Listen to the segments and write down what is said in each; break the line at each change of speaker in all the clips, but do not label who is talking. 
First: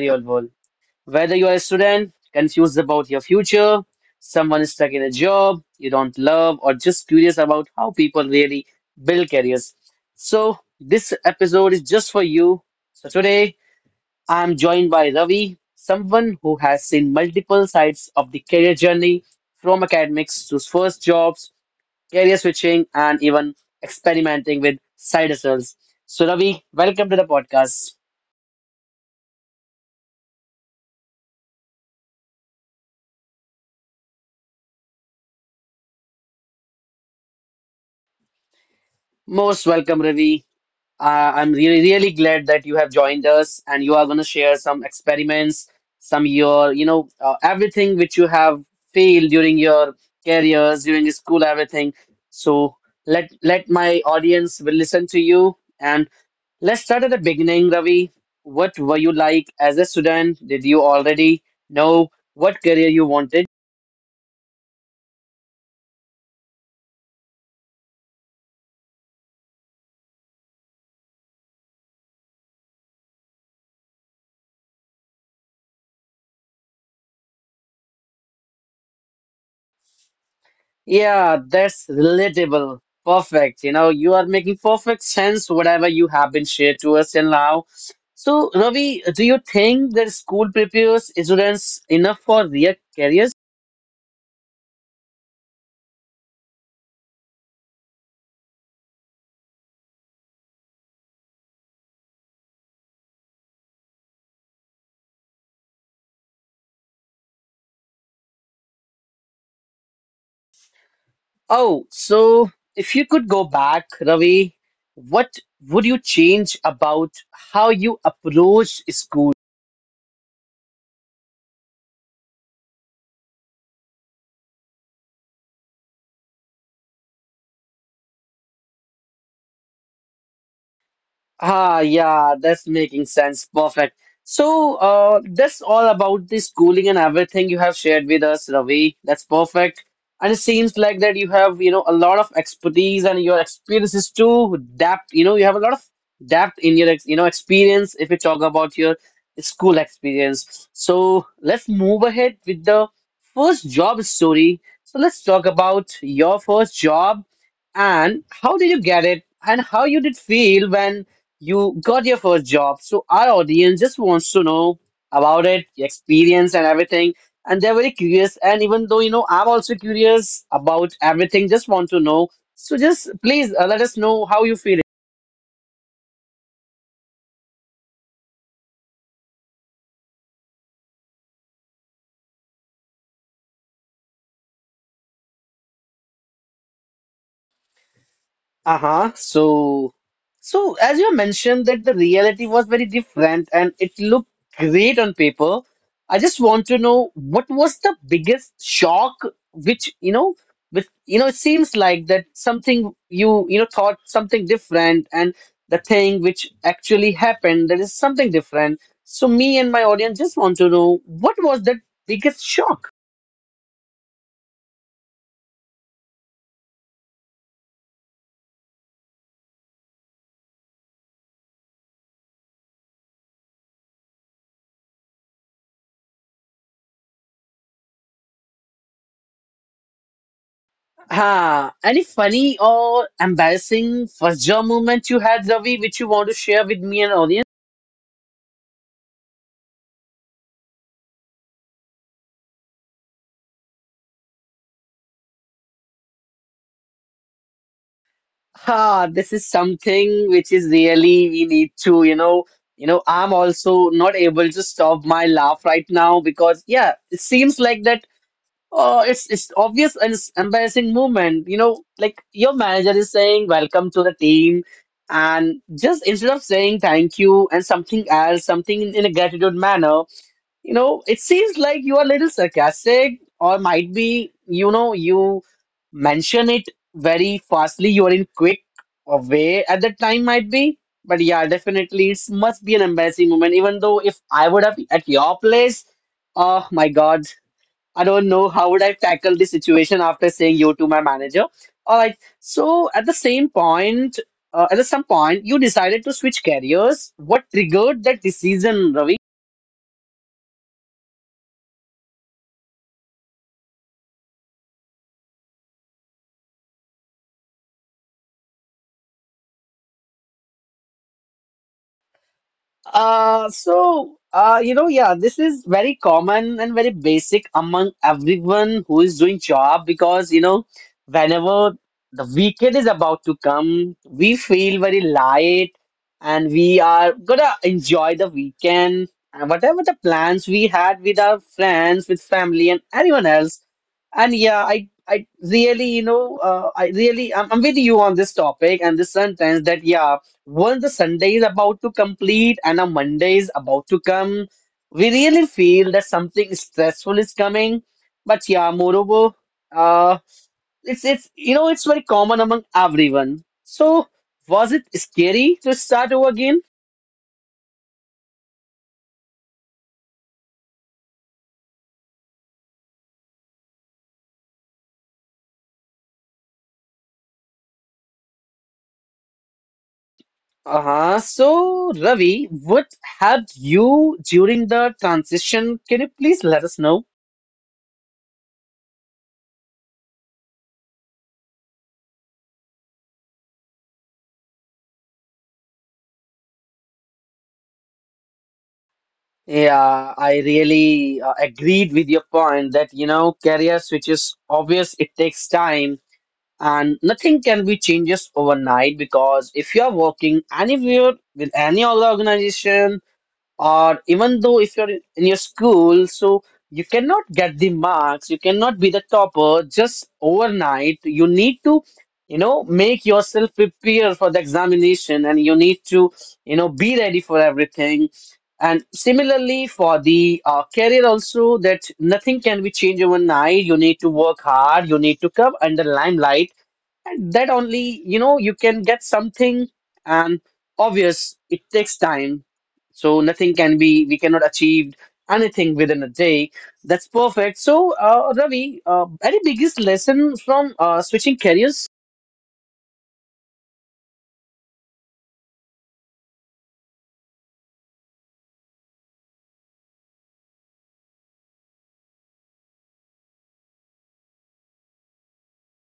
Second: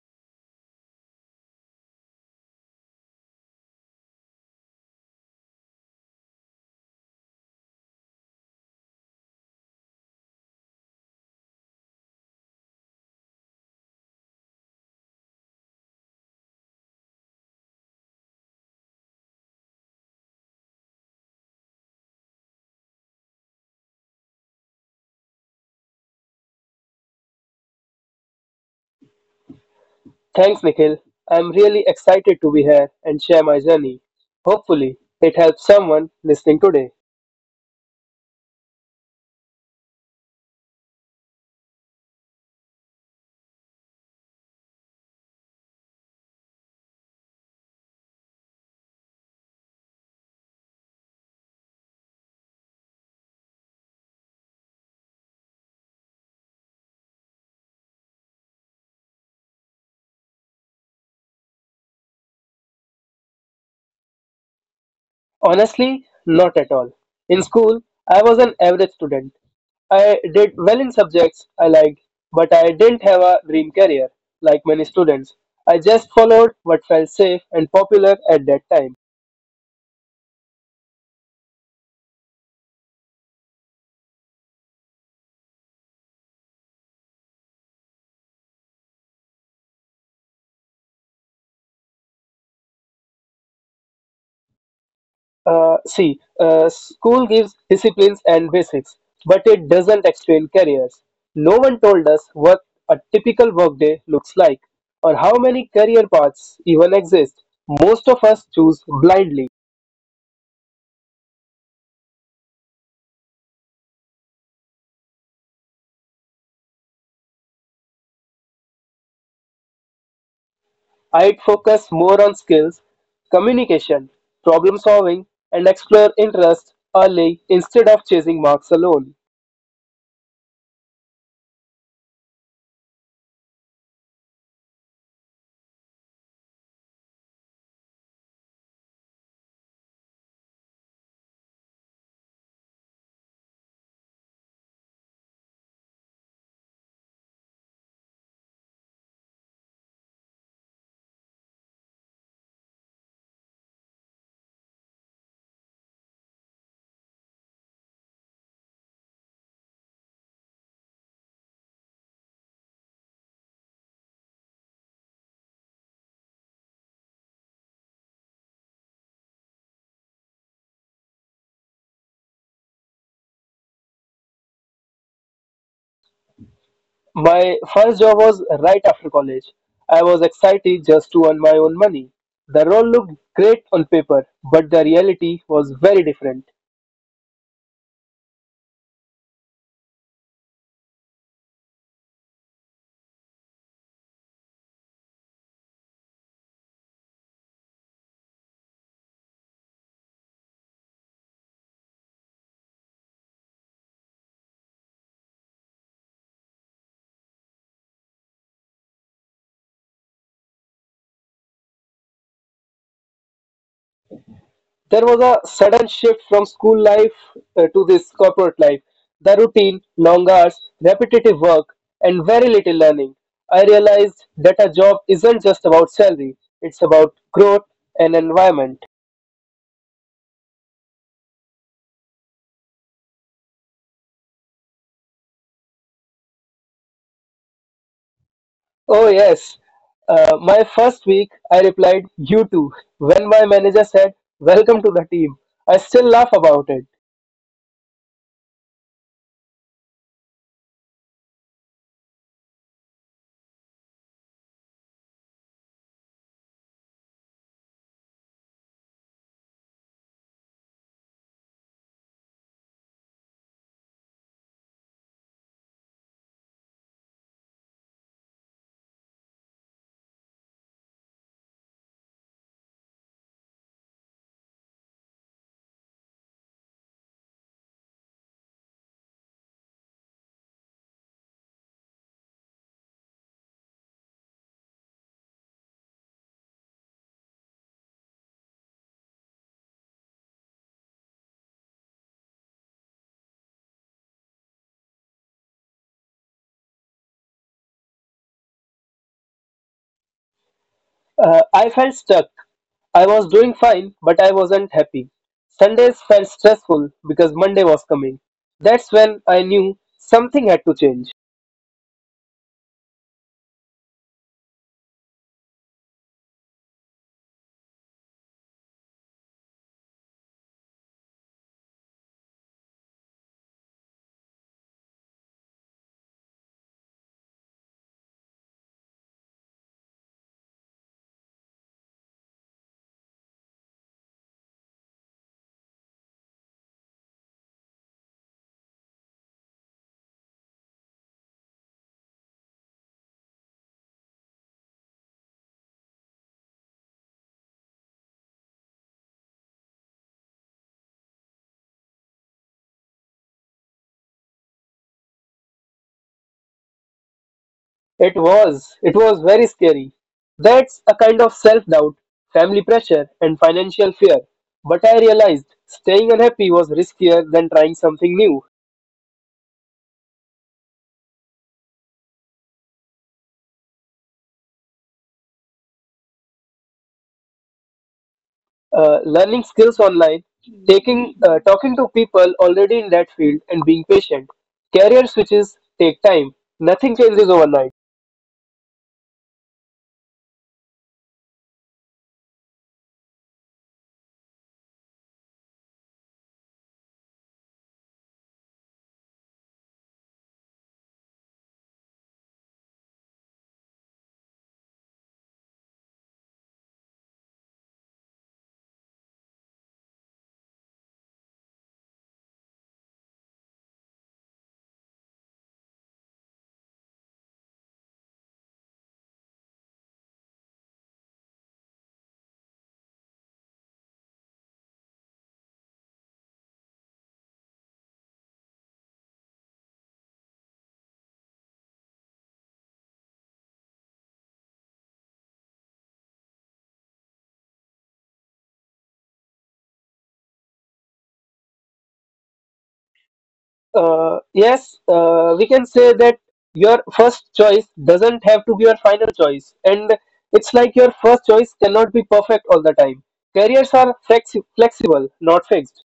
real world. Whether you're a student confused about your future, someone stuck in a job you don't love, or just curious about how people really build careers. So, this episode is just for you. So, today I'm joined by Ravi, someone who has seen multiple sides of the career journey from academics to first jobs, career switching, and even experimenting with side hustles. So, Ravi, welcome to the podcast.
Thanks, Nikhil. I'm really excited to be here and share my journey. Hopefully, it helps someone listening today.
Most welcome, Ravi. I'm really, really glad that you have joined us and you are going to share some experiments, some your, you know, everything which you have failed during your careers, during your school, everything. So let my audience will listen to you and let's start at the beginning, Ravi. What were you like as a student? Did you already know what career you wanted?
Honestly, not at all. In school, I was an average student. I did well in subjects I liked, but I didn't have a dream career like many students. I just followed what felt safe and popular at that time.
Yeah, that's relatable. Perfect. You know, you are making perfect sense whatever you have been shared to us till now. So, Ravi, do you think that school prepares students enough for real careers?
School gives disciplines and basics, but it doesn't explain careers. No one told us what a typical workday looks like or how many career paths even exist. Most of us choose blindly.
Oh, so if you could go back, Ravi, what would you change about how you approach school?
I'd focus more on skills, communication, problem solving, and explore interests early instead of chasing marks alone.
Ah, yeah, that's making sense. Perfect. So, that's all about the schooling and everything you have shared with us, Ravi. That's perfect. And it seems like that you have, you know, a lot of expertise and your experience is too depth. You know, you have a lot of depth in your, you know, experience if you talk about your school experience. So let's move ahead with the first job story. So let's talk about your first job and how did you get it and how you did feel when you got your first job, so our audience just wants to know about it, your experience and everything. And they're very curious. And even though, you know, I'm also curious about everything, just want to know. So just please let us know how you feel.
My first job was right after college. I was excited just to earn my own money. The role looked great on paper, but the reality was very different.
Uh-huh. So, as you mentioned that the reality was very different and it looked great on paper. I just want to know what was the biggest shock which, you know, with you know, it seems like that something you, you know, thought something different and the thing which actually happened, that is something different. So me and my audience just want to know what was that biggest shock?
There was a sudden shift from school life to this corporate life. The routine, long hours, repetitive work, and very little learning. I realized that a job isn't just about salary, it's about growth and environment.
Ah, any funny or embarrassing first job moment you had, Ravi, which you want to share with me and audience?
Oh, yes. My first week, I replied, "You too," when my manager said, "Welcome to the team." I still laugh about it.
Ah, this is something which is really we need to, I'm also not able to stop my laugh right now because yeah, it seems like that. Oh, it's obvious and it's embarrassing moment. You know, like your manager is saying, "Welcome to the team," and just instead of saying thank you and something else, something in a gratitude manner. You know, it seems like you are a little sarcastic, or might be, you know, you mention it very fastly. You are in quick a way at that time, might be. But yeah, definitely, it must be an embarrassing moment. Even though if I would have at your place, oh my God, I don't know how would I tackle the situation after saying you to my manager. All right. So at the same point, at the some point, you decided to switch careers. What triggered that decision, Ravi?
I felt stuck. I was doing fine, but I wasn't happy. Sundays felt stressful because Monday was coming. That's when I knew something had to change.
You know, yeah, this is very common and very basic among everyone who is doing job because, you know, whenever the weekend is about to come, we feel very light and we are gonna enjoy the weekend and whatever the plans we had with our friends, with family and anyone else. And yeah, I really, I really, I'm with you on this topic and this sentence that, yeah, once the Sunday is about to complete and a Monday is about to come, we really feel that something stressful is coming. But yeah, moreover, uh, it's you know it's very common among everyone. So was it scary to start over again?
It was. It was very scary. That's a kind of self doubt, family pressure, and financial fear. But I realized staying unhappy was riskier than trying something new.
Uh-huh. So Ravi, what helped you during the transition? Can you please let us know?
Learning skills online, taking talking to people already in that field, and being patient. Career switches take time. Nothing changes overnight.
Yeah, I really agreed with your point that you know career switches obvious it takes time and nothing can be changes overnight because if you are working anywhere with any other organization or even though if you're in your school so you cannot get the marks, you cannot be the topper just overnight. You need to, you know, make yourself prepare for the examination and you need to, you know, be ready for everything. And similarly for the career also, that nothing can be changed overnight. You need to work hard, you need to come under limelight, that only you know you can get something. And obvious it takes time, so nothing can be, we cannot achieve anything within a day. That's perfect. So Ravi, any biggest lesson from switching careers?
Yes, we can say that your first choice doesn't have to be your final choice, and it's like your first choice cannot be perfect all the time. Careers are flexible, not fixed.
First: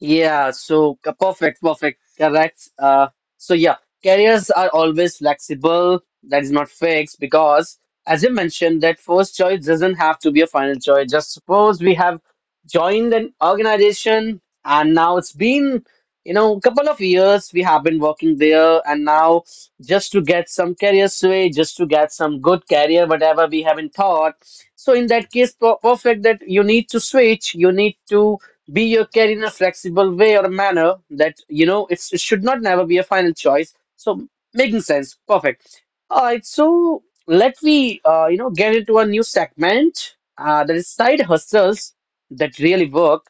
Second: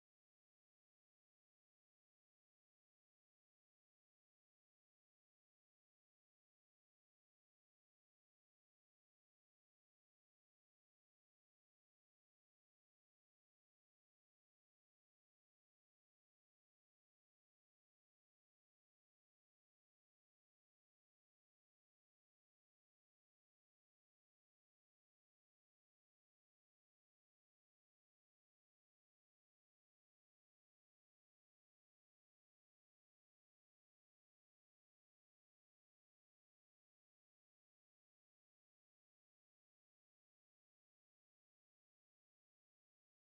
Yeah, so perfect, perfect, correct. So yeah, careers are always flexible. That is not fixed because, as you mentioned, that first choice doesn't have to be a final choice. Just suppose we have joined an organization and now it's been, you know, a couple of years we have been working there, and now just to get some career sway, just to get some good career, whatever we have not thought. So in that case, perfect that you need to switch, you need to be your care in a flexible way or manner, that you know it's, it should not never be a final choice. So making sense. Perfect. All right, so let me, you know, get into a new segment, that is side hustles that really work.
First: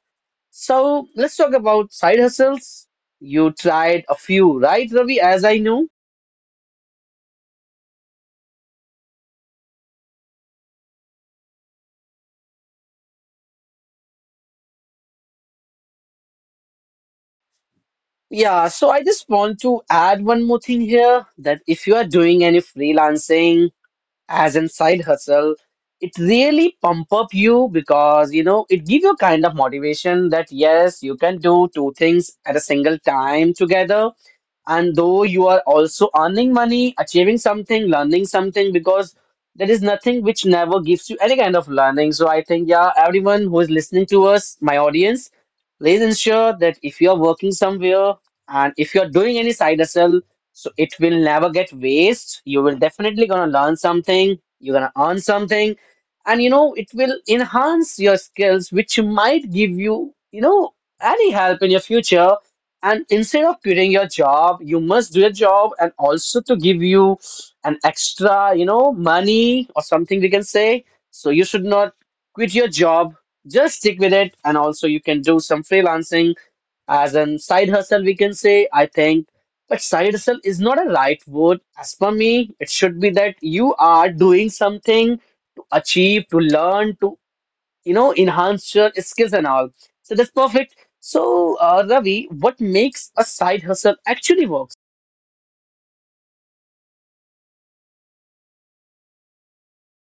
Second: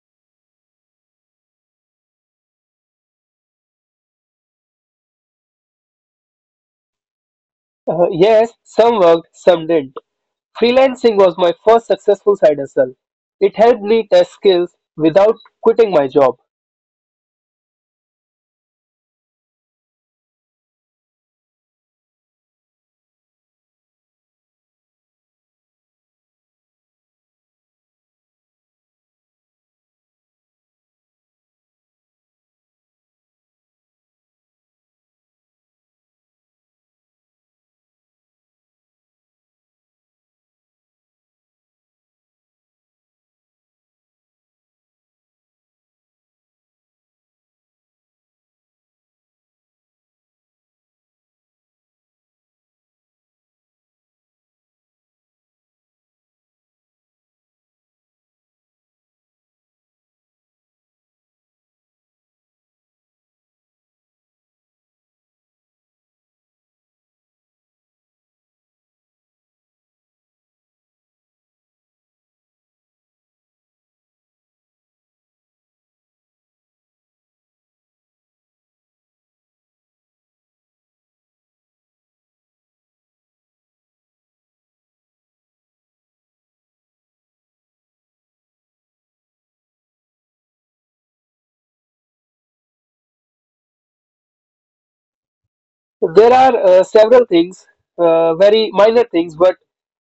So let's talk about side hustles. You tried a few, right, Ravi, as I know?
Yes, some worked, some didn't. Freelancing was my first successful side hustle. It helped me test skills without quitting my job.
Yeah, so I just want to add one more thing here, that if you are doing any freelancing as in side hustle, it really pump up you because you know it give you kind of motivation that yes you can do two things at a single time together, and though you are also earning money, achieving something, learning something, because there is nothing which never gives you any kind of learning. So I think, yeah, everyone who is listening to us, my audience, please ensure that if you are working somewhere and if you are doing any side hustle, so it will never get waste. You will definitely gonna learn something. You're gonna earn something, and you know it will enhance your skills, which might give you, you know, any help in your future. And instead of quitting your job, you must do your job, and also to give you an extra, you know, money or something we can say. So you should not quit your job. Just stick with it, and also you can do some freelancing as an side hustle we can say, I think. But side hustle is not a right word as per me. It should be that you are doing something to achieve, to learn, to, you know, enhance your skills and all. So that's perfect. So Ravi, what makes a side hustle actually work?
There are several things, very minor things, but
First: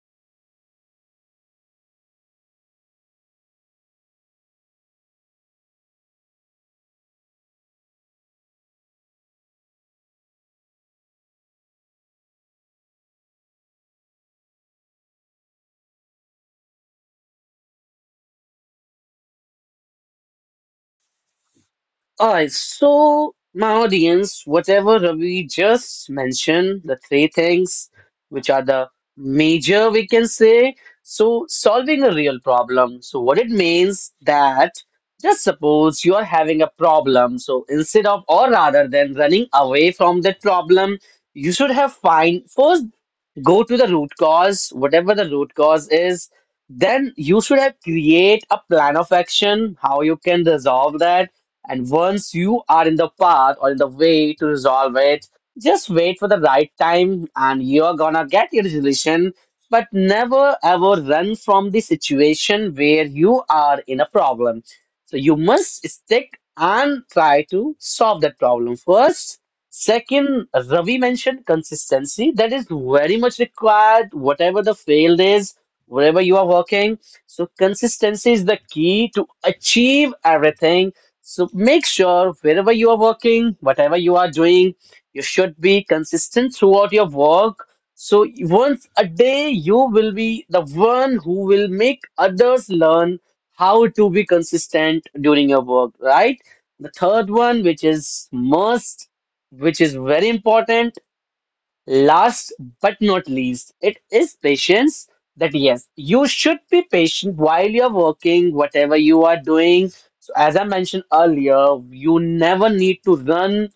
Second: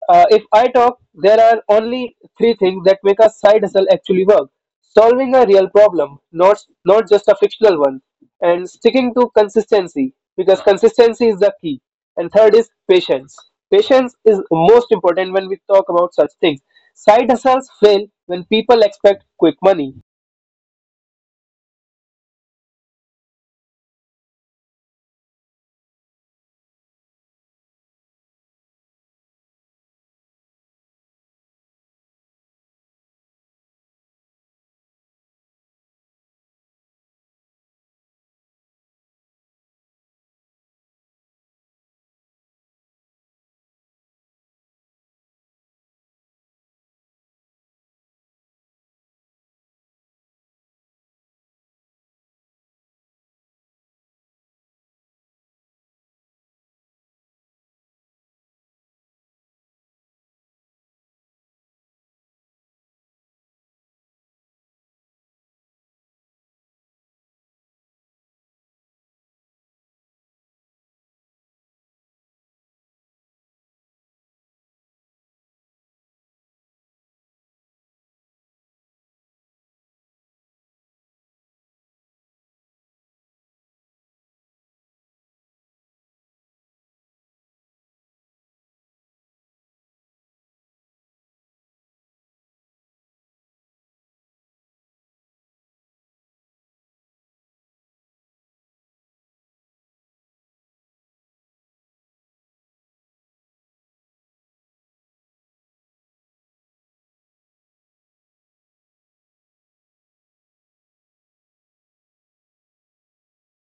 if I talk, there are only three things that make a side hustle actually work: solving a real problem, not just a fictional one, and sticking to consistency because consistency is the key. And third is patience. Patience is most important when we talk about such things. Side hustles fail when people expect quick money.
Alright, so my audience, whatever Ravi just mentioned, the three things which are the major we can say. So solving a real problem. So what it means that just suppose you are having a problem. So instead of or rather than running away from that problem, you should have find first, go to the root cause, whatever the root cause is, then you should have create a plan of action, how you can resolve that. And once you are in the path or in the way to resolve it, just wait for the right time and you're gonna get your resolution. But never ever run from the situation where you are in a problem. So you must stick and try to solve that problem first. Second, Ravi mentioned consistency. That is very much required, whatever the field is, wherever you are working. So, consistency is the key to achieve everything. So, make sure wherever you are working, whatever you are doing, you should be consistent throughout your work. So, once a day, you will be the one who will make others learn how to be consistent during your work, right? The third one, which is must, which is very important. Last but not least, it is patience. That yes, you should be patient while you're working, whatever you are doing. So, as I mentioned earlier, you never need to run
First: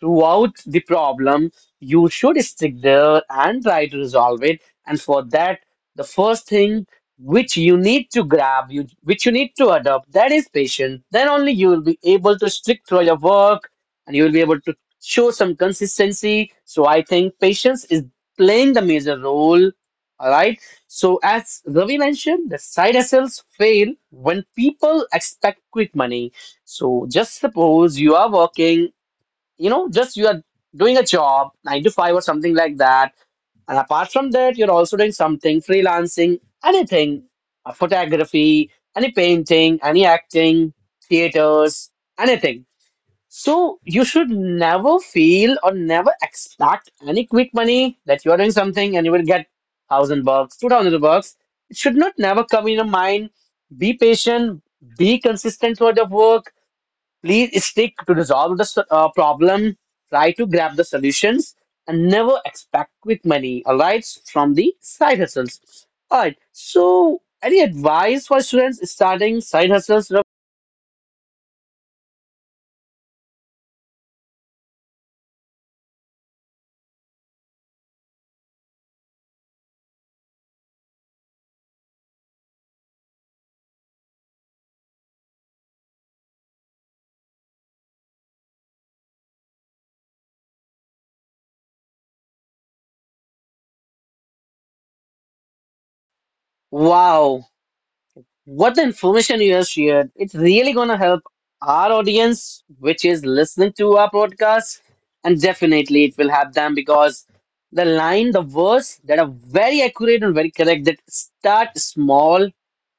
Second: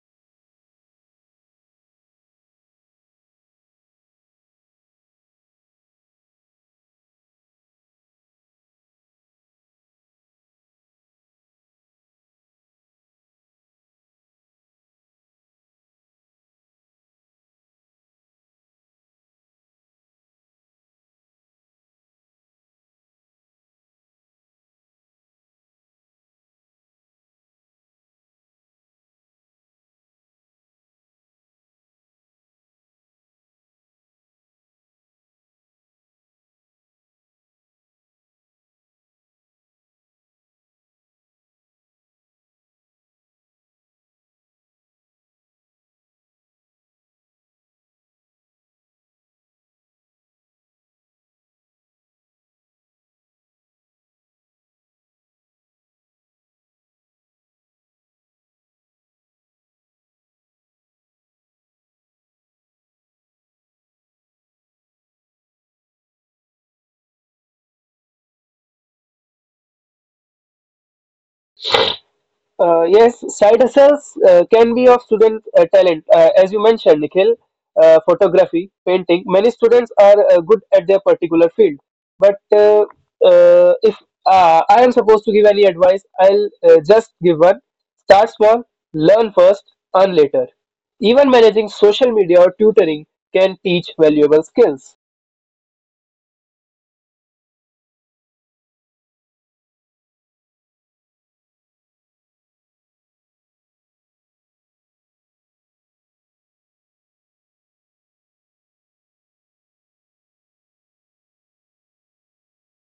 throughout the problem, you should stick there and try to resolve it. And for that, the first thing which you need to grab, you need to adopt, that is patience. Then only you will be able to stick through your work and you will be able to show some consistency. So I think patience is playing the major role. All right. So as Ravi mentioned, the side hustles fail when people expect quick money. So just suppose you are working, you know just you are doing a job 9 to 5 or something like that, and apart from that you're also doing something freelancing, anything, photography, any painting, any acting, theaters, anything. So you should never feel or never expect any quick money, that you are doing something and you will get 1,000 bucks, 2,000 bucks. It should not never come in your mind. Be patient, be consistent toward your work. Please stick to resolve the problem, try to grab the solutions, and never expect quick money, all right, from the side hustles. All right, so any advice for students starting side hustles?
Yes, side hustles can be of student talent, as you mentioned, Nikhil. Photography, painting. Many students are good at their particular field, but if I am supposed to give any advice, I'll just give one. Start small, learn first, earn later. Even managing social media or tutoring can teach valuable skills.
Wow, what the information you have shared, it's really gonna help our audience, which is listening to our podcast, and definitely it will help them because the line, the words that are very accurate and very correct, that start small,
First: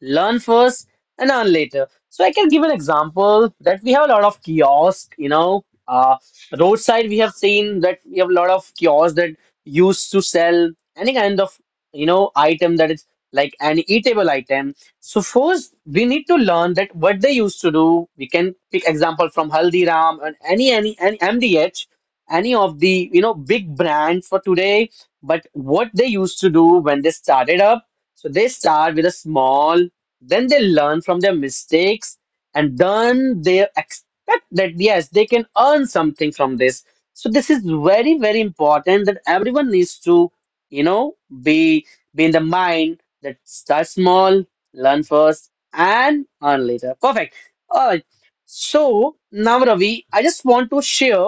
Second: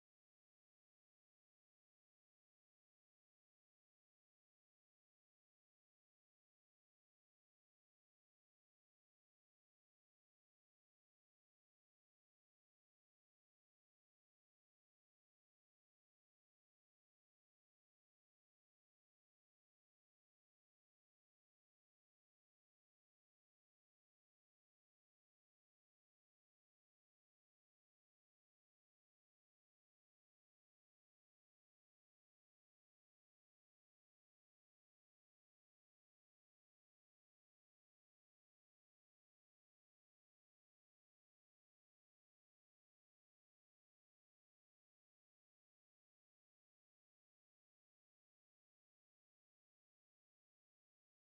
learn first, and earn later. So I can give an example that we have a lot of kiosks, roadside. We have seen that we have a lot of kiosks that used to sell any kind of, item, that is like an eatable item. So first, we need to learn that what they used to do. We can pick example from Haldiram and any MDH, any of the, big brands for today. But what they used to do when they started up. So they start with a small, then they learn from their mistakes, and then they expect that yes, they can earn something from this. So this is very important that everyone needs to, you know be be in the mind, let's start small, learn first, and earn later. Perfect. All right. So now, Ravi, I just want to share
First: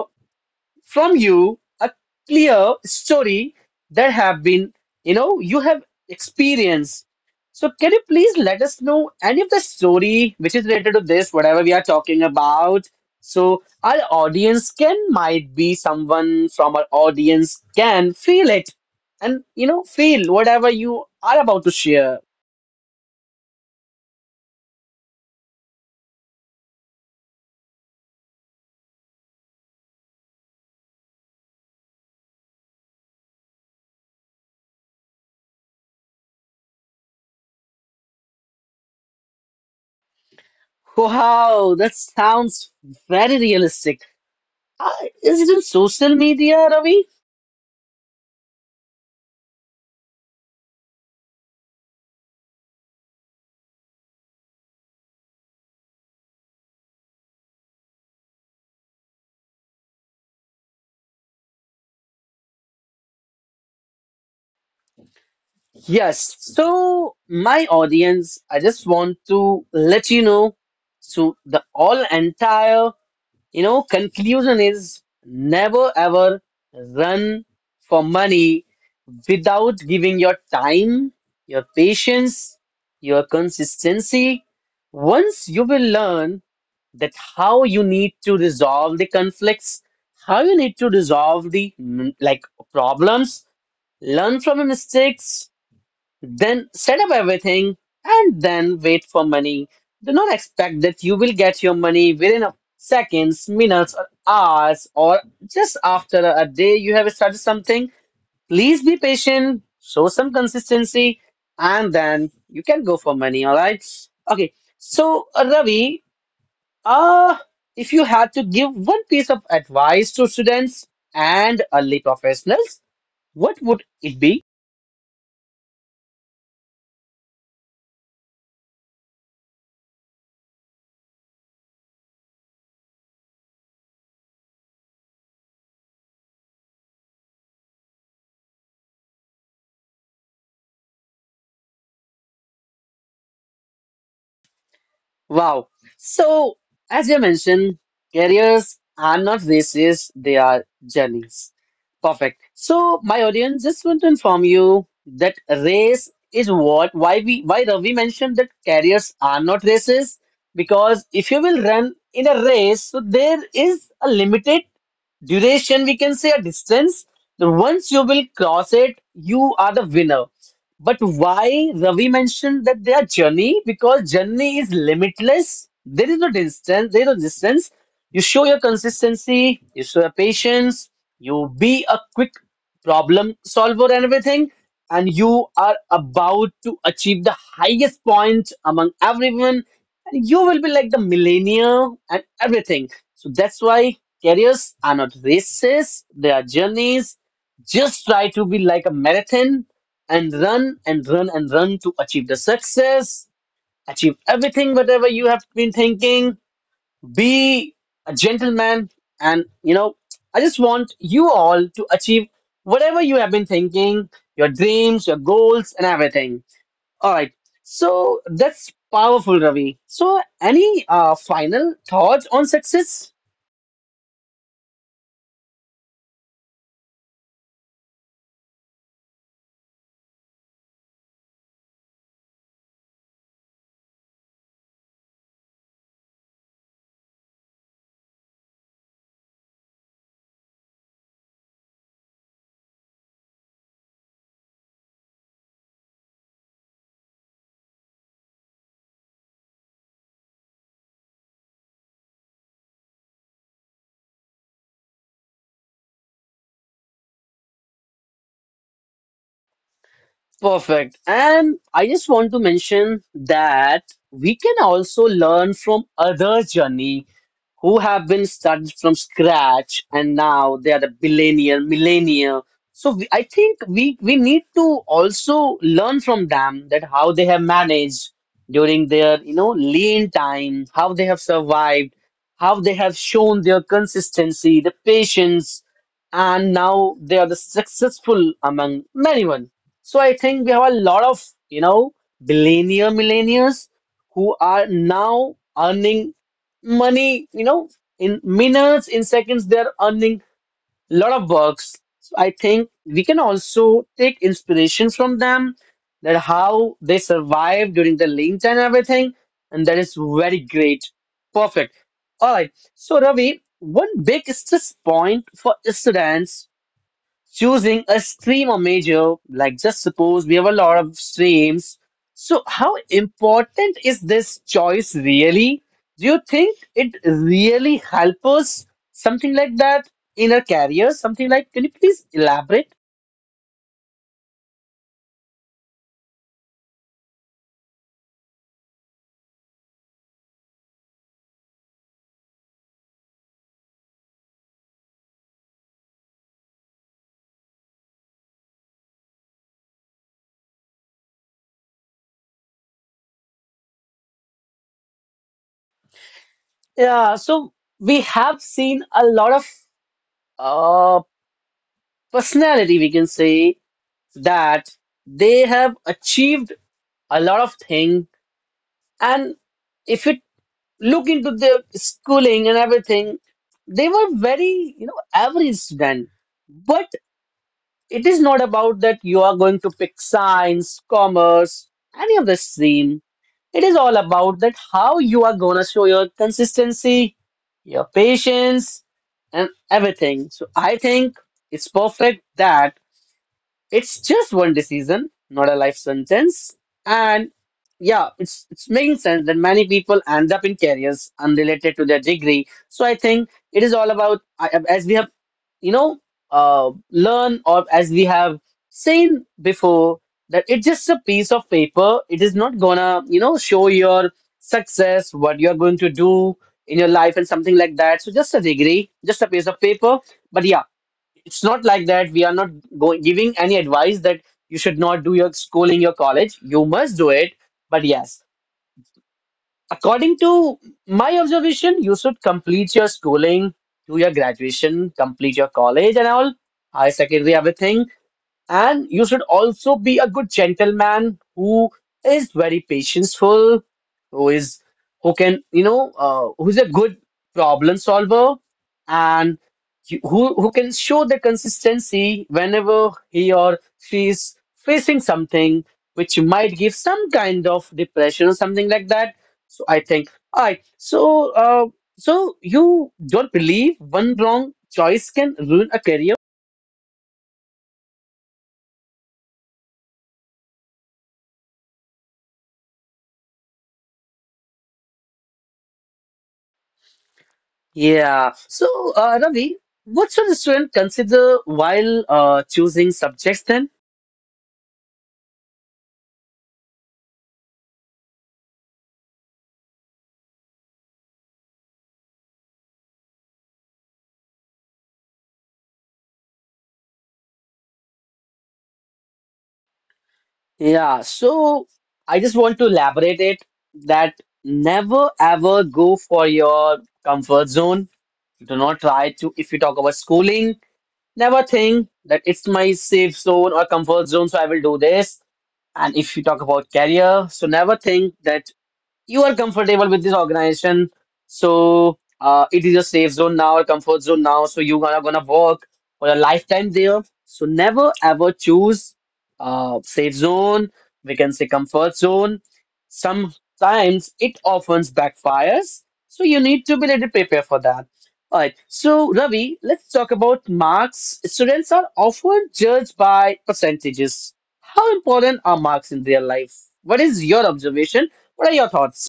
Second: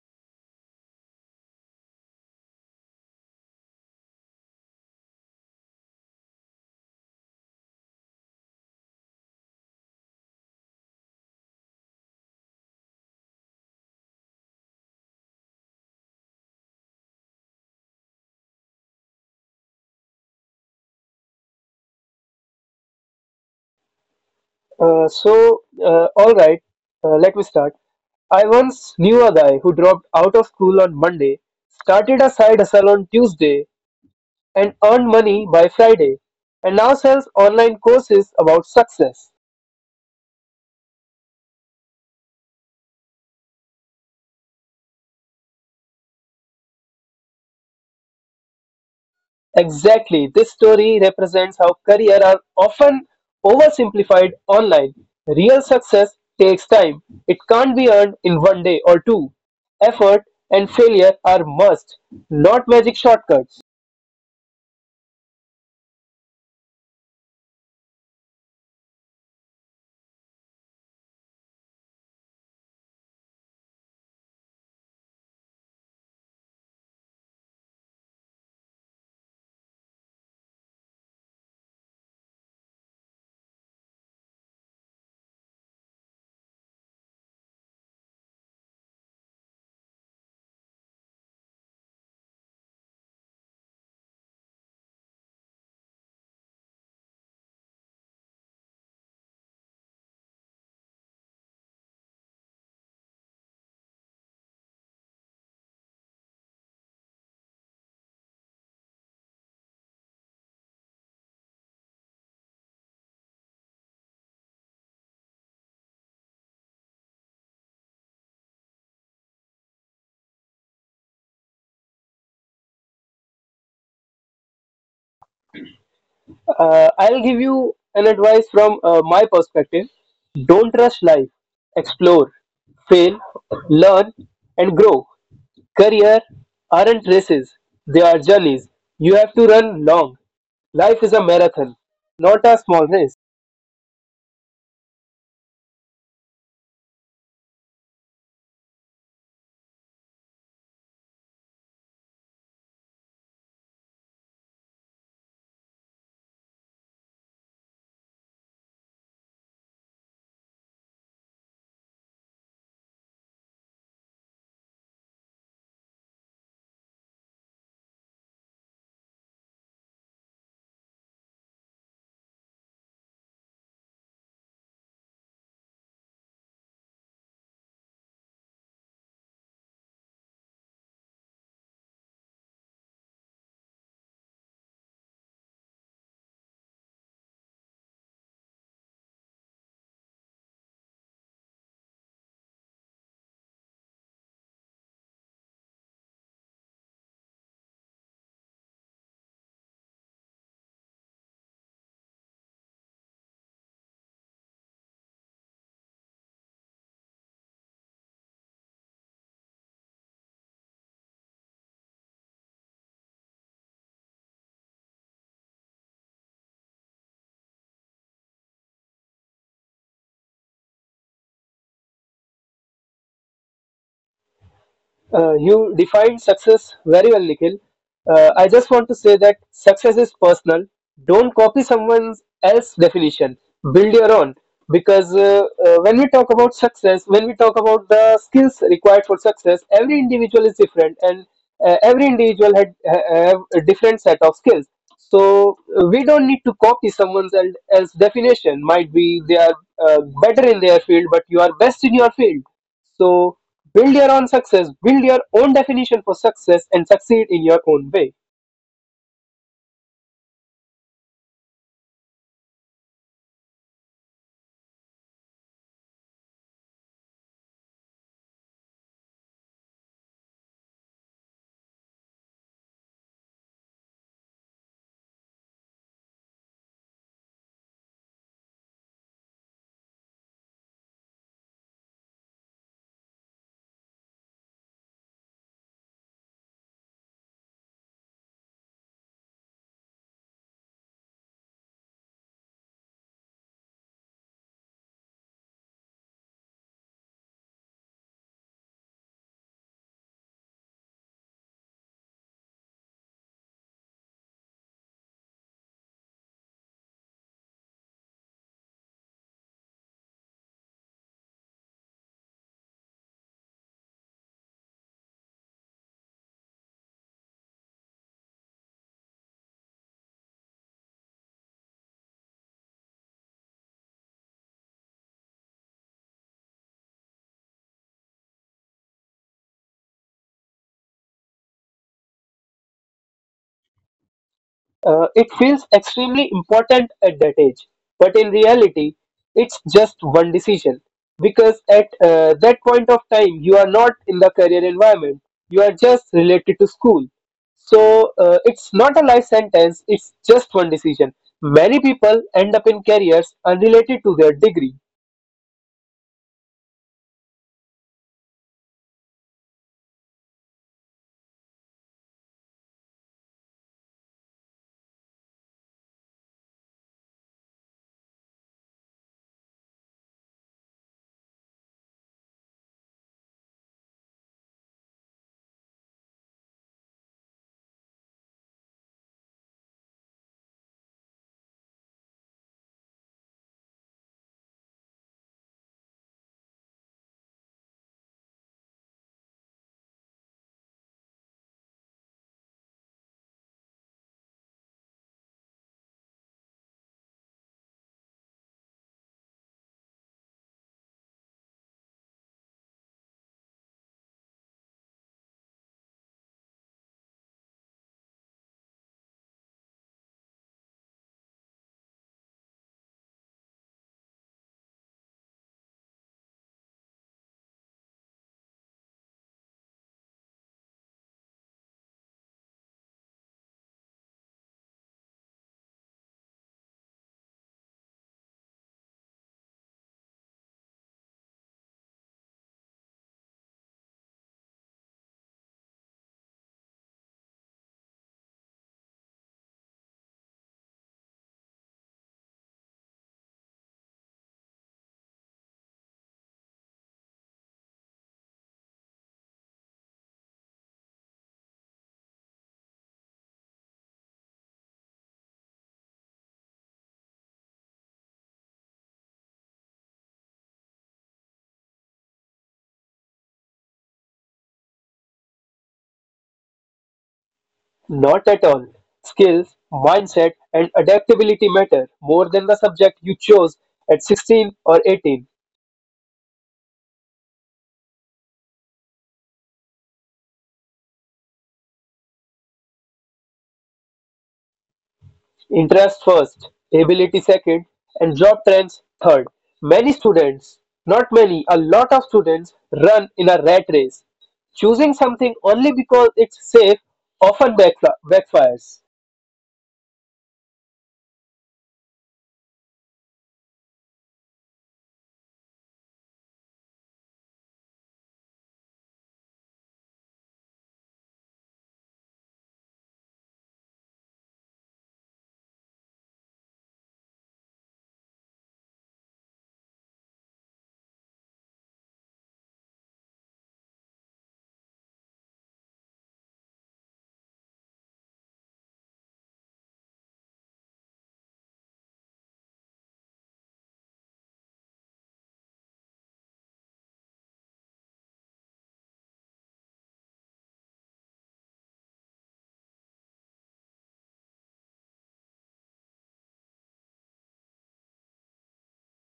from you a clear story that have been, you know, you have experienced. So can you please let us know any of the story which is related to this, whatever we are talking about? So our audience can might be someone from our audience can feel it and, you know, feel whatever you are about to share.
All right, let me start. I once knew a guy who dropped out of school on Monday, started a side hustle on Tuesday, and earned money by Friday, and now sells online courses about success.
Wow, that sounds very realistic. Uh, is it in social media, Ravi?
Exactly, this story represents how career are often oversimplified online. Real success takes time. It can't be earned in 1 day or two. Effort and failure are must, not magic shortcuts.
Yes. So, my audience, I just want to let you know. So, the all entire, you know, conclusion is never ever run for money without giving your time, your patience, your consistency. Once you will learn that how you need to resolve the conflicts, how you need to resolve the like problems, learn from your mistakes, then set up everything, and then wait for money. Do not expect that you will get your money within a seconds, minutes, or hours, or just after a day you have started something. Please be patient, show some consistency, and then you can go for money. All right. Okay. So, Ravi, uh, if you had to give one piece of advice to students and early professionals, what would it be?
I'll give you an advice from my perspective. Don't rush life. Explore, fail, learn, and grow. Career aren't races, they are journeys. You have to run long. Life is a marathon, not a small race.
Wow. So, as you mentioned, careers are not races, they are journeys. Perfect. So, my audience just want to inform you that race is what, why Ravi mentioned that careers are not races, because if you will run in a race, so there is a limited duration, we can say a distance. Then once you will cross it, you are the winner. But why Ravi mentioned that they are journey? Because journey is limitless. There is no distance. You show your consistency. You show your patience. You be a quick problem solver and everything, and you are about to achieve the highest point among everyone. And you will be like the millennial and everything. So that's why careers are not races. They are journeys. Just try to be like a marathon and run and run and run to achieve the success, achieve everything, whatever you have been thinking. Be a gentleman. And, you know, I just want you all to achieve whatever you have been thinking, your dreams, your goals, and everything. All right. So that's powerful, Ravi. So, any final thoughts on success?
You defined success very well, Nikhil. I just want to say that success is personal. Don't copy someone else's definition. Build your own. Because when we talk about success, when we talk about the skills required for success, every individual is different, and every individual have a different set of skills. So we don't need to copy someone else's definition. Might be they are better in their field, but you are best in your field. So. Build your own success, build your own definition for success, and succeed in your own way.
Perfect. And I just want to mention that we can also learn from other journey who have been started from scratch and now they are the billionaire, millennial. So I think we need to also learn from them that how they have managed during their, you know, lean time, how they have survived, how they have shown their consistency, the patience, and now they are the successful among many one. So I think we have a lot of, you know, billionaire millennials who are now earning money, you know, in minutes, in seconds, they're earning a lot of bucks. So I think we can also take inspiration from them that how they survive during the link and everything. And that is very great. Perfect. All right. So Ravi, one big stress point for students choosing a stream or major, like just suppose we have a lot of streams. So, how important is this choice really? Do you think it really helps us something like that in a career? Something like, can you please elaborate?
It feels extremely important at that age, but in reality, it's just one decision because at that point of time, you are not in the career environment, you are just related to school. So it's not a life sentence, it's just one decision. Many people end up in careers unrelated to their degree.
Yeah, so we have seen a lot of, uh, personality, we can say, that they have achieved a lot of thing, and if you look into their schooling and everything, they were very, you know, average student. But it is not about that you are going to pick science, commerce, any of the stream. It is all about that how you are gonna show your consistency, your patience, and everything. So I think it's perfect that it's just one decision, not a life sentence. And yeah, it's making sense that many people end up in careers unrelated to their degree. So I think it is all about, as we have, you know, learn, or as we have seen before, that it's just a piece of paper. It is not gonna, you know, show your success, what you're going to do in your life and something like that. So just a degree, just a piece of paper. But yeah, it's not like that. We are not going giving any advice that you should not do your schooling, your college. You must do it. But yes, according to my observation, you should complete your schooling, do your graduation, complete your college and all, higher secondary, everything, and you should also be a good gentleman who is very patientful, who is, who's a good problem solver and who can show the consistency whenever he or she is facing something which might give some kind of depression or something like that. So I think, all right. So so you don't believe one wrong choice can ruin a career?
Not at all. Skills, mindset, and adaptability matter more than the subject you chose at 16 or 18.
Yeah. So, Ravi, what should a student consider while choosing subjects then?
Interest first, ability second, and job trends third. Many students, not many, a lot of students run in a rat race. Choosing something only because it's safe often backfires.
Yeah. So, I just want to elaborate it that never ever go for your comfort zone. Do not try to, if you talk about schooling, never think that it's my safe zone or comfort zone, so I will do this. And if you talk about career, so never think that you are comfortable with this organization, so it is a safe zone now, a comfort zone now, so you're gonna work for a lifetime there. So never ever choose safe zone, we can say comfort zone. Sometimes it often backfires, so you need to be ready prepared for that. All right, so Ravi, let's talk about marks. Students are often judged by percentages. How important are marks in their life? What is your observation? What are your thoughts?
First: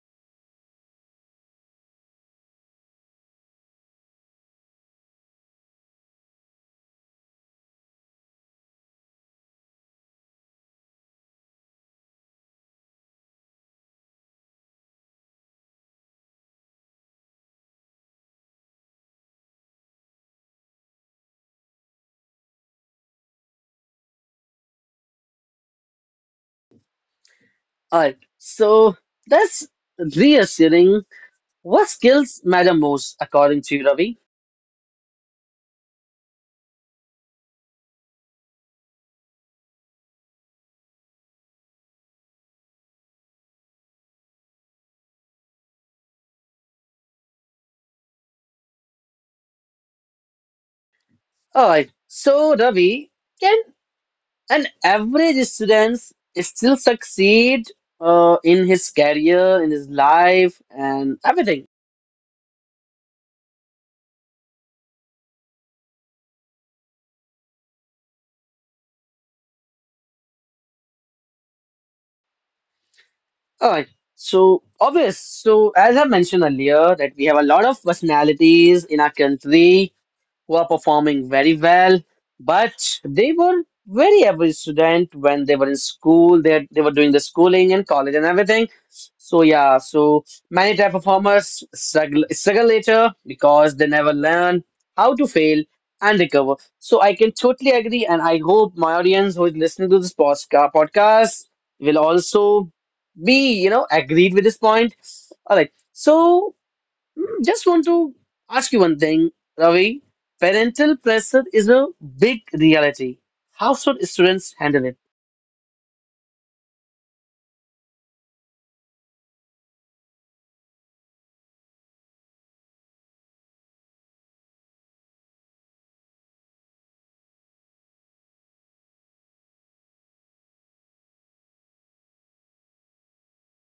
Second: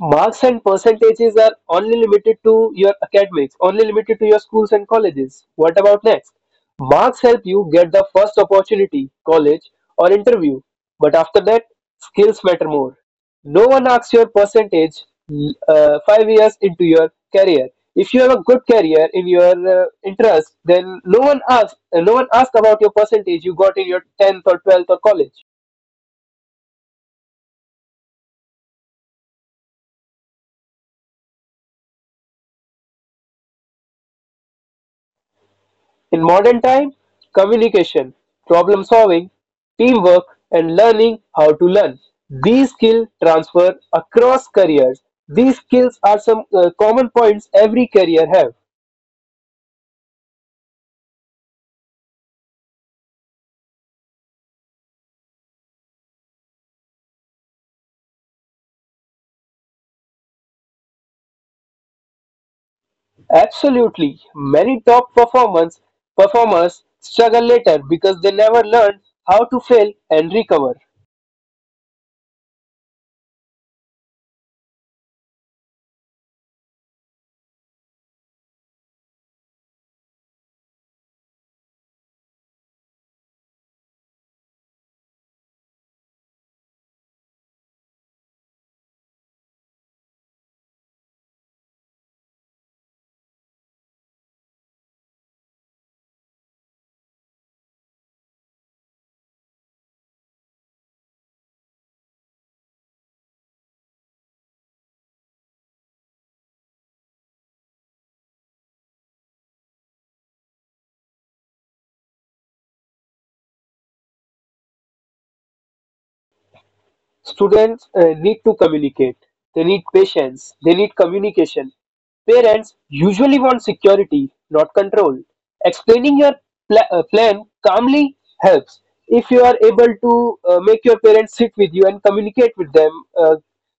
Marks and percentages are only limited to your academics, only limited to your schools and colleges. What about next? Marks help you get the first opportunity, college, or interview. But after that, skills matter more. No one asks your percentage 5 years into your career. If you have a good career in your interest, then no one asks. No one asks about your percentage you got in your tenth or twelfth or college.
All right. So that's reassuring. What skills matter most according to you, Ravi?
In modern time, communication, problem solving, teamwork, and learning how to learn. These skills transfer across careers. These skills are some common points every career have.
All right. So, Ravi, can an average student still succeed in his career, in his life, and everything?
Absolutely, many top performers performers struggle later because they never learned how to fail and recover.
All right. So, obvious. So, as I mentioned earlier, that we have a lot of personalities in our country who are performing very well, but they were very average student when they were in school. They were doing the schooling and college and everything. So yeah, so many type performers struggle later because they never learn how to fail and recover. So I can totally agree, and I hope my audience who is listening to this podcast will also be, you know, agreed with this point. All right, so, just want to ask you one thing, Ravi. Parental pressure is a big reality. How should students handle it?
Students need to communicate. They need patience. They need communication. Parents usually want security, not control. Explaining your plan calmly helps. If you are able to make your parents sit with you and communicate with them uh,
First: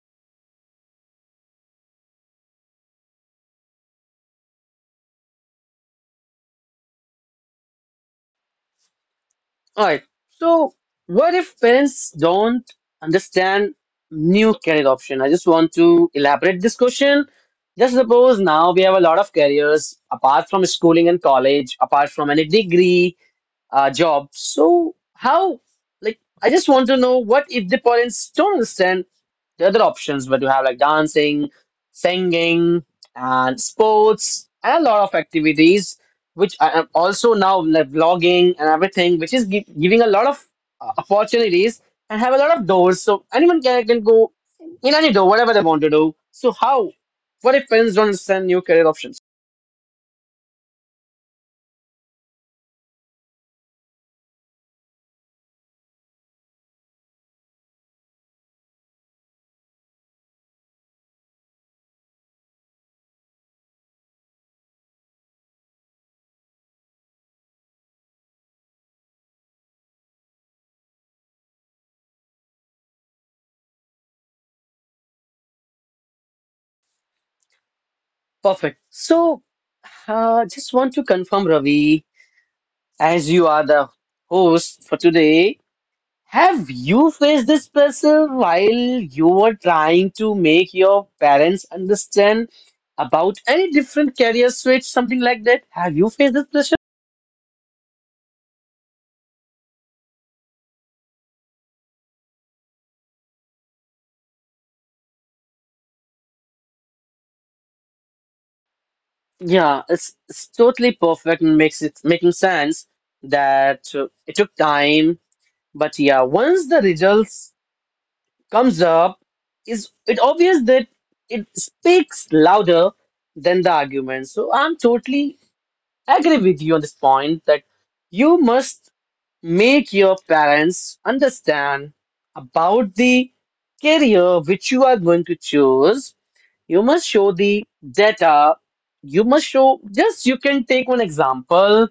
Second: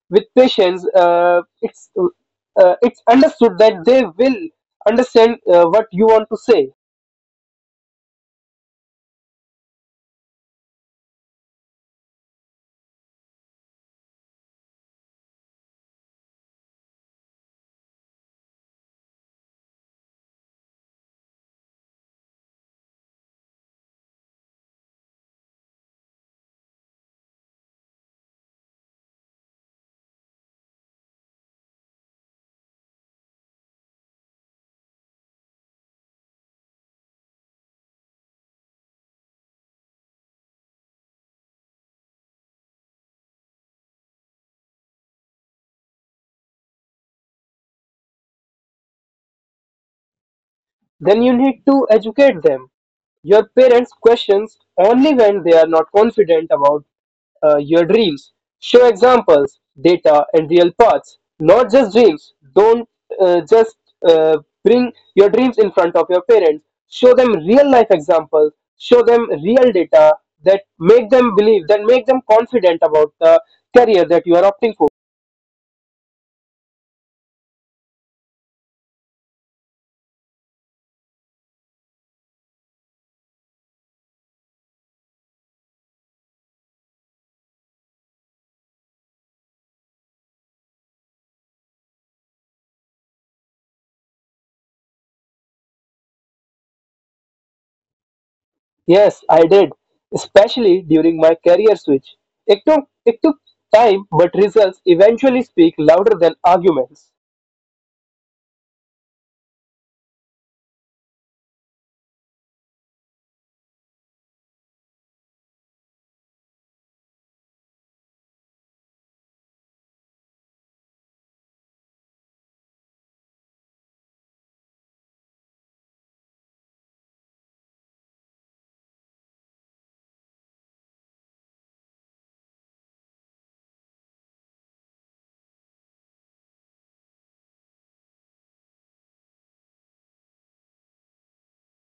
with patience, it's understood that they will understand what you want to say.
All right. So, what if parents don't understand new career option? I just want to elaborate this question. Just suppose now we have a lot of careers apart from schooling and college, apart from any degree. Job. So how, like, I just want to know what if the parents don't understand the other options, where you have like dancing, singing, and sports, and a lot of activities, which I am also now like vlogging and everything, which is giving a lot of opportunities and have a lot of doors. So anyone can go in any door, whatever they want to do. So how? What if parents don't understand new career options?
Then you need to educate them. Your parents questions only when they are not confident about your dreams. Show examples, data, and real paths, not just dreams. Don't just uh, bring your dreams in front of your parents. Show them real life examples, show them real data that make them believe, that make them confident about the career that you are opting for.
Perfect. So, just want to confirm, Ravi. As you are the host for today, have you faced this pressure while you were trying to make your parents understand about any different career switch, something like that? Have you faced this pressure?
Yes, I did, especially during my career switch. It took time, but results eventually speak louder than arguments.
Yeah, it's totally perfect and makes it making sense that it took time, but yeah, once the results comes up, is it obvious that it speaks louder than the argument. So I agree with you on this point that you must make your parents understand about the career which you are going to choose. You must show the data. You must show, just you can take one example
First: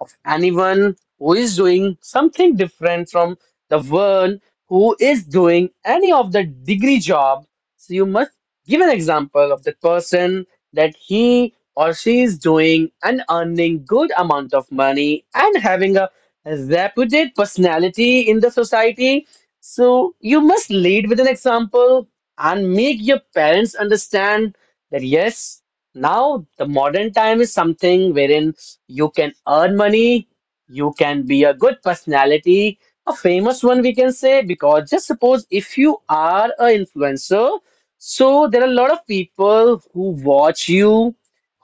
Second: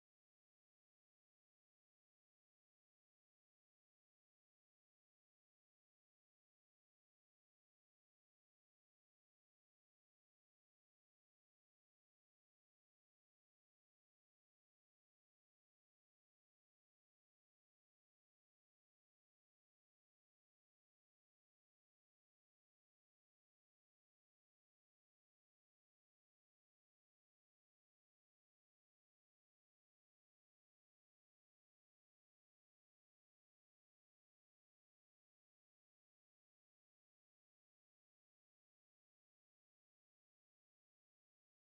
of anyone who is doing something different from the one who is doing any of the degree job. So you must give an example of the person that he or she is doing and earning good amount of money and having a reputed personality in the society. So you must lead with an example and make your parents understand that yes, now the modern time is something wherein you can earn money, you can be a good personality, a famous one we can say, because just suppose if you are a influencer, so there are a lot of people who watch you,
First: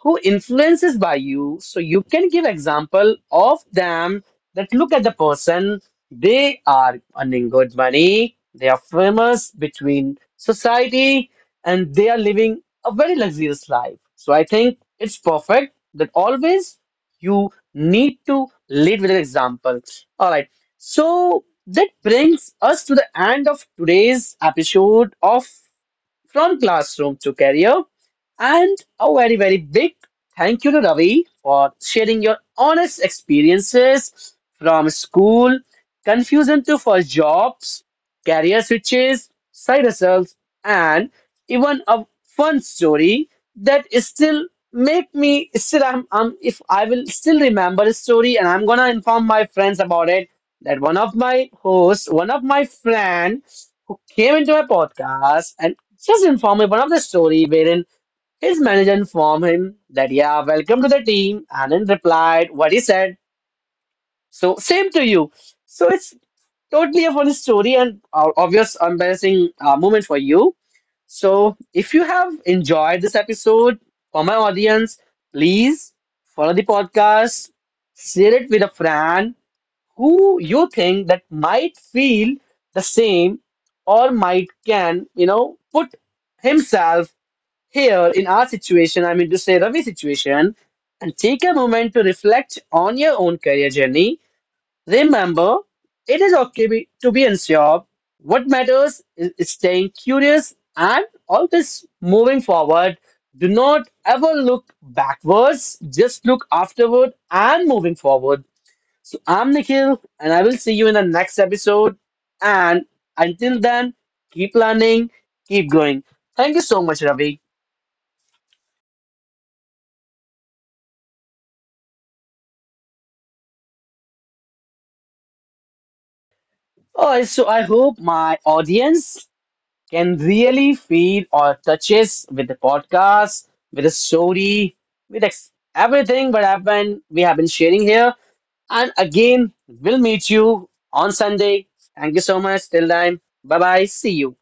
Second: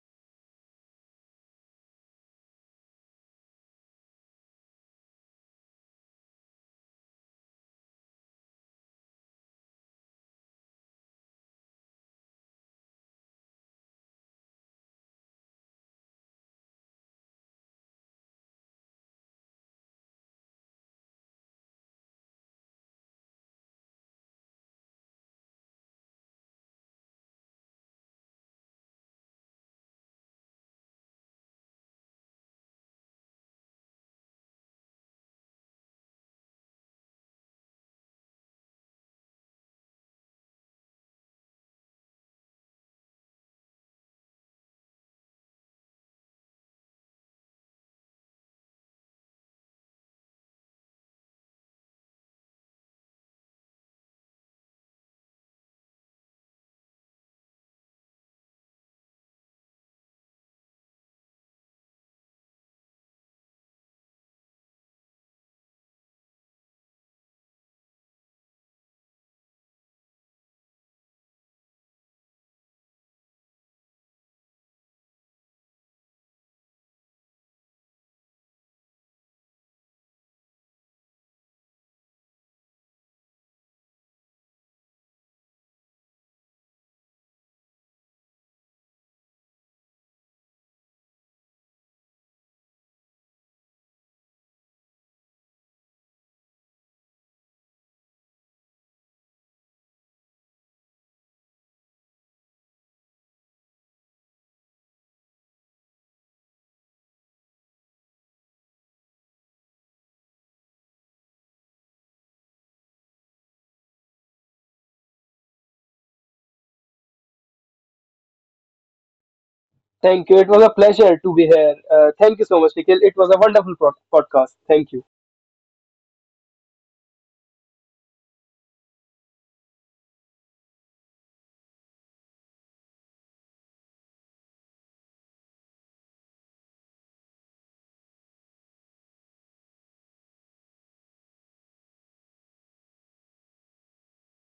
who influences by you, so you can give example of them that look at the person. They are earning good money. They are famous between society and they are living a very luxurious life. So I think it's perfect that always you need to lead with an example. All right. So that brings us to the end of today's episode of From Classroom to Career. And a very, very big thank you to Ravi for sharing your honest experiences from school, confusion to first jobs, career switches, side hustles, and even a fun story that is still make me still I'm if I will still remember the story and I'm gonna inform my friends about it, that one of my hosts, one of my friend who came into my podcast and just informed me one of the story wherein his manager informed him that yeah, welcome to the team, and then replied what he said. So same to you. So it's totally a funny story and obvious embarrassing moment for you. So if you have enjoyed this episode for my audience, please follow the podcast, share it with a friend who you think that might feel the same or might can you know put himself here, in our situation, I mean to say Ravi's situation, and take a moment to reflect on your own career journey. Remember, it is okay to be unsure. What matters is staying curious and always moving forward. Do not ever look backwards, just look afterward and moving forward. So, I'm Nikhil, and I will see you in the next episode. And until then, keep learning, keep going. Thank you so much, Ravi.
Thank you. It was a pleasure to be here. Thank you so much, Nikhil. It was a wonderful podcast. Thank you.
Oh, so I hope my audience can really feel or touches with the podcast, with the story, with ex everything what happened we have been sharing here. And again, we'll meet you on Sunday. Thank you so much. Till then, bye bye. See you.